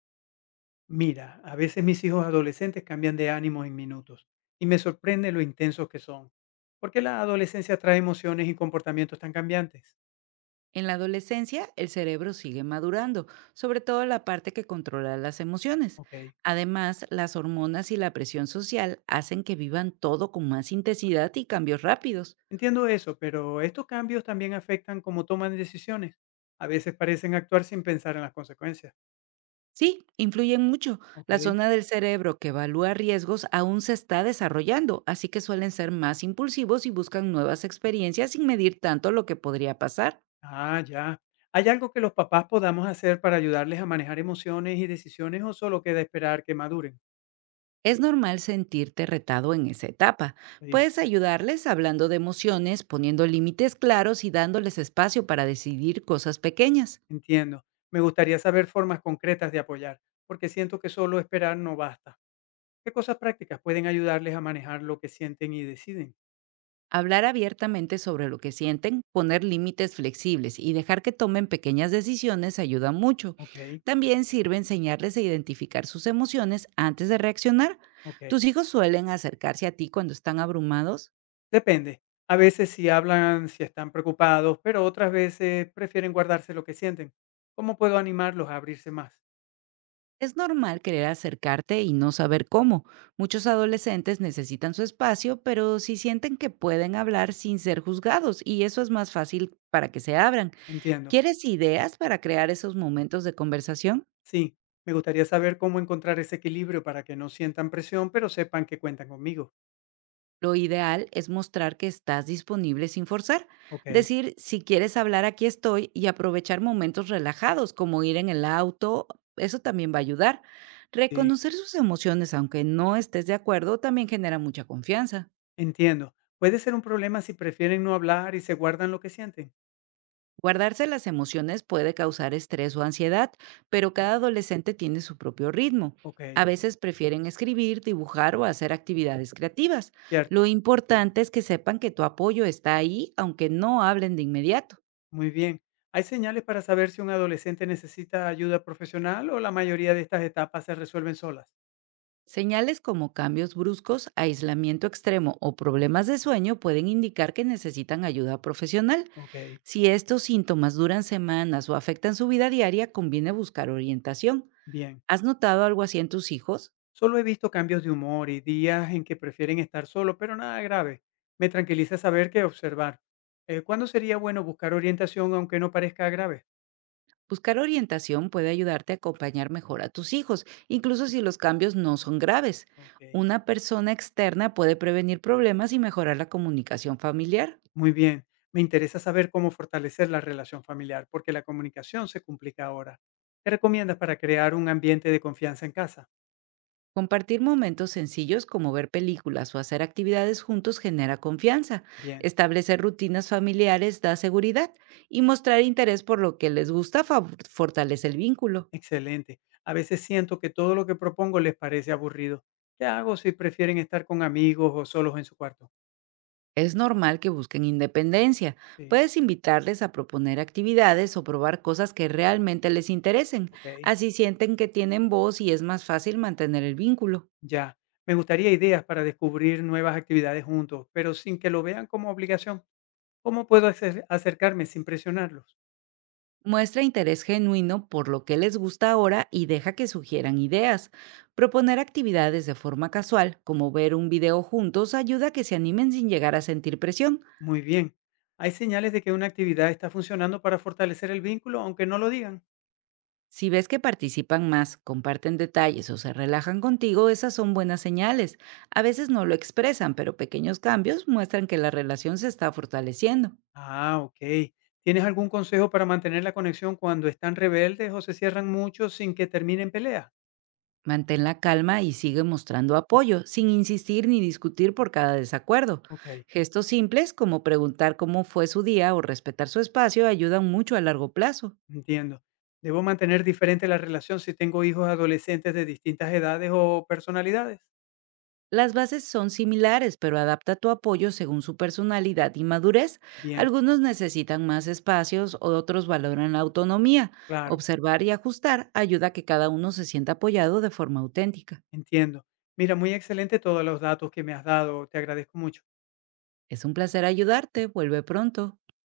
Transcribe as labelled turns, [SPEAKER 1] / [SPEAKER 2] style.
[SPEAKER 1] Mira, a veces mis hijos adolescentes cambian de ánimo en minutos y me sorprende lo intensos que son. ¿Por qué la adolescencia trae emociones y comportamientos tan cambiantes?
[SPEAKER 2] En la adolescencia, el cerebro sigue madurando, sobre todo la parte que controla las emociones.
[SPEAKER 1] Ok,
[SPEAKER 2] Además, las hormonas y la presión social hacen que vivan todo con más intensidad y cambios rápidos.
[SPEAKER 1] entiendo eso, pero estos cambios también afectan cómo toman decisiones. A veces parecen actuar sin pensar en las consecuencias.
[SPEAKER 2] Sí, influyen mucho.
[SPEAKER 1] Ok,
[SPEAKER 2] La zona del cerebro que evalúa riesgos aún se está desarrollando, así que suelen ser más impulsivos y buscan nuevas experiencias sin medir tanto lo que podría pasar.
[SPEAKER 1] ah, ya. ¿Hay algo que los papás podamos hacer para ayudarles a manejar emociones y decisiones o solo queda esperar que maduren?
[SPEAKER 2] Es normal sentirte retado en esa etapa.
[SPEAKER 1] Sí,
[SPEAKER 2] Puedes ayudarles hablando de emociones, poniendo límites claros y dándoles espacio para decidir cosas pequeñas.
[SPEAKER 1] entiendo. Me gustaría saber formas concretas de apoyar, porque siento que solo esperar no basta. ¿Qué cosas prácticas pueden ayudarles a manejar lo que sienten y deciden?
[SPEAKER 2] Hablar abiertamente sobre lo que sienten, poner límites flexibles y dejar que tomen pequeñas decisiones ayuda mucho.
[SPEAKER 1] Ok,
[SPEAKER 2] También sirve enseñarles a identificar sus emociones antes de reaccionar.
[SPEAKER 1] ok.
[SPEAKER 2] ¿Tus hijos suelen acercarse a ti cuando están abrumados?
[SPEAKER 1] Depende. A veces si hablan, si están preocupados, pero otras veces prefieren guardarse lo que sienten. ¿Cómo puedo animarlos a abrirse más?
[SPEAKER 2] Es normal querer acercarte y no saber cómo. Muchos adolescentes necesitan su espacio, pero sí sienten que pueden hablar sin ser juzgados y eso es más fácil para que se abran.
[SPEAKER 1] Entiendo.
[SPEAKER 2] ¿Quieres ideas para crear esos momentos de conversación?
[SPEAKER 1] Sí, me gustaría saber cómo encontrar ese equilibrio para que no sientan presión, pero sepan que cuentan conmigo.
[SPEAKER 2] Lo ideal es mostrar que estás disponible sin forzar.
[SPEAKER 1] Ok,
[SPEAKER 2] Decir, si quieres hablar, aquí estoy y aprovechar momentos relajados como ir en el auto, eso también va a ayudar.
[SPEAKER 1] sí,
[SPEAKER 2] Reconocer sus emociones, aunque no estés de acuerdo, también genera mucha confianza.
[SPEAKER 1] entiendo. Puede ser un problema si prefieren no hablar y se guardan lo que sienten.
[SPEAKER 2] Guardarse las emociones puede causar estrés o ansiedad, pero cada adolescente tiene su propio ritmo.
[SPEAKER 1] Ok,
[SPEAKER 2] A veces prefieren escribir, dibujar o hacer actividades creativas.
[SPEAKER 1] cierto.
[SPEAKER 2] Lo importante es que sepan que tu apoyo está ahí, aunque no hablen de inmediato.
[SPEAKER 1] Muy bien. ¿Hay señales para saber si un adolescente necesita ayuda profesional o la mayoría de estas etapas se resuelven solas?
[SPEAKER 2] Señales como cambios bruscos, aislamiento extremo o problemas de sueño pueden indicar que necesitan ayuda profesional.
[SPEAKER 1] Ok,
[SPEAKER 2] Si estos síntomas duran semanas o afectan su vida diaria, conviene buscar orientación.
[SPEAKER 1] bien.
[SPEAKER 2] ¿Has notado algo así en tus hijos?
[SPEAKER 1] Solo he visto cambios de humor y días en que prefieren estar solo, pero nada grave. Me tranquiliza saber que observar. ¿Cuándo sería bueno buscar orientación aunque no parezca grave?
[SPEAKER 2] Buscar orientación puede ayudarte a acompañar mejor a tus hijos, incluso si los cambios no son graves.
[SPEAKER 1] Ok,
[SPEAKER 2] Una persona externa puede prevenir problemas y mejorar la comunicación familiar.
[SPEAKER 1] muy bien. Me interesa saber cómo fortalecer la relación familiar, porque la comunicación se complica ahora. ¿Qué recomiendas para crear un ambiente de confianza en casa?
[SPEAKER 2] Compartir momentos sencillos como ver películas o hacer actividades juntos genera confianza.
[SPEAKER 1] Bien.
[SPEAKER 2] Establecer rutinas familiares da seguridad y mostrar interés por lo que les gusta fortalece el vínculo.
[SPEAKER 1] Excelente. A veces siento que todo lo que propongo les parece aburrido. ¿Qué hago si prefieren estar con amigos o solos en su cuarto?
[SPEAKER 2] Es normal que busquen independencia.
[SPEAKER 1] Sí,
[SPEAKER 2] Puedes invitarles a proponer actividades o probar cosas que realmente les interesen.
[SPEAKER 1] ok,
[SPEAKER 2] Así sienten que tienen voz y es más fácil mantener el vínculo.
[SPEAKER 1] ya. Me gustaría ideas para descubrir nuevas actividades juntos, pero sin que lo vean como obligación. ¿Cómo puedo acercarme sin presionarlos?
[SPEAKER 2] Muestra interés genuino por lo que les gusta ahora y deja que sugieran ideas. Proponer actividades de forma casual, como ver un video juntos, ayuda a que se animen sin llegar a sentir presión.
[SPEAKER 1] Muy bien. Hay señales de que una actividad está funcionando para fortalecer el vínculo, aunque no lo digan.
[SPEAKER 2] Si ves que participan más, comparten detalles o se relajan contigo, esas son buenas señales. A veces no lo expresan, pero pequeños cambios muestran que la relación se está fortaleciendo.
[SPEAKER 1] Ah, ok. ¿Tienes algún consejo para mantener la conexión cuando están rebeldes o se cierran mucho sin que terminen peleas?
[SPEAKER 2] Mantén la calma y sigue mostrando apoyo, sin insistir ni discutir por cada desacuerdo.
[SPEAKER 1] Ok.
[SPEAKER 2] Gestos simples como preguntar cómo fue su día o respetar su espacio ayudan mucho a largo plazo.
[SPEAKER 1] Entiendo. ¿Debo mantener diferente la relación si tengo hijos adolescentes de distintas edades o personalidades?
[SPEAKER 2] Las bases son similares, pero adapta tu apoyo según su personalidad y madurez.
[SPEAKER 1] Bien,
[SPEAKER 2] Algunos necesitan más espacios, otros valoran la autonomía.
[SPEAKER 1] claro,
[SPEAKER 2] Observar y ajustar ayuda a que cada uno se sienta apoyado de forma auténtica.
[SPEAKER 1] entiendo. Mira, muy excelente todos los datos que me has dado. Te agradezco mucho.
[SPEAKER 2] Es un placer ayudarte. Vuelve pronto.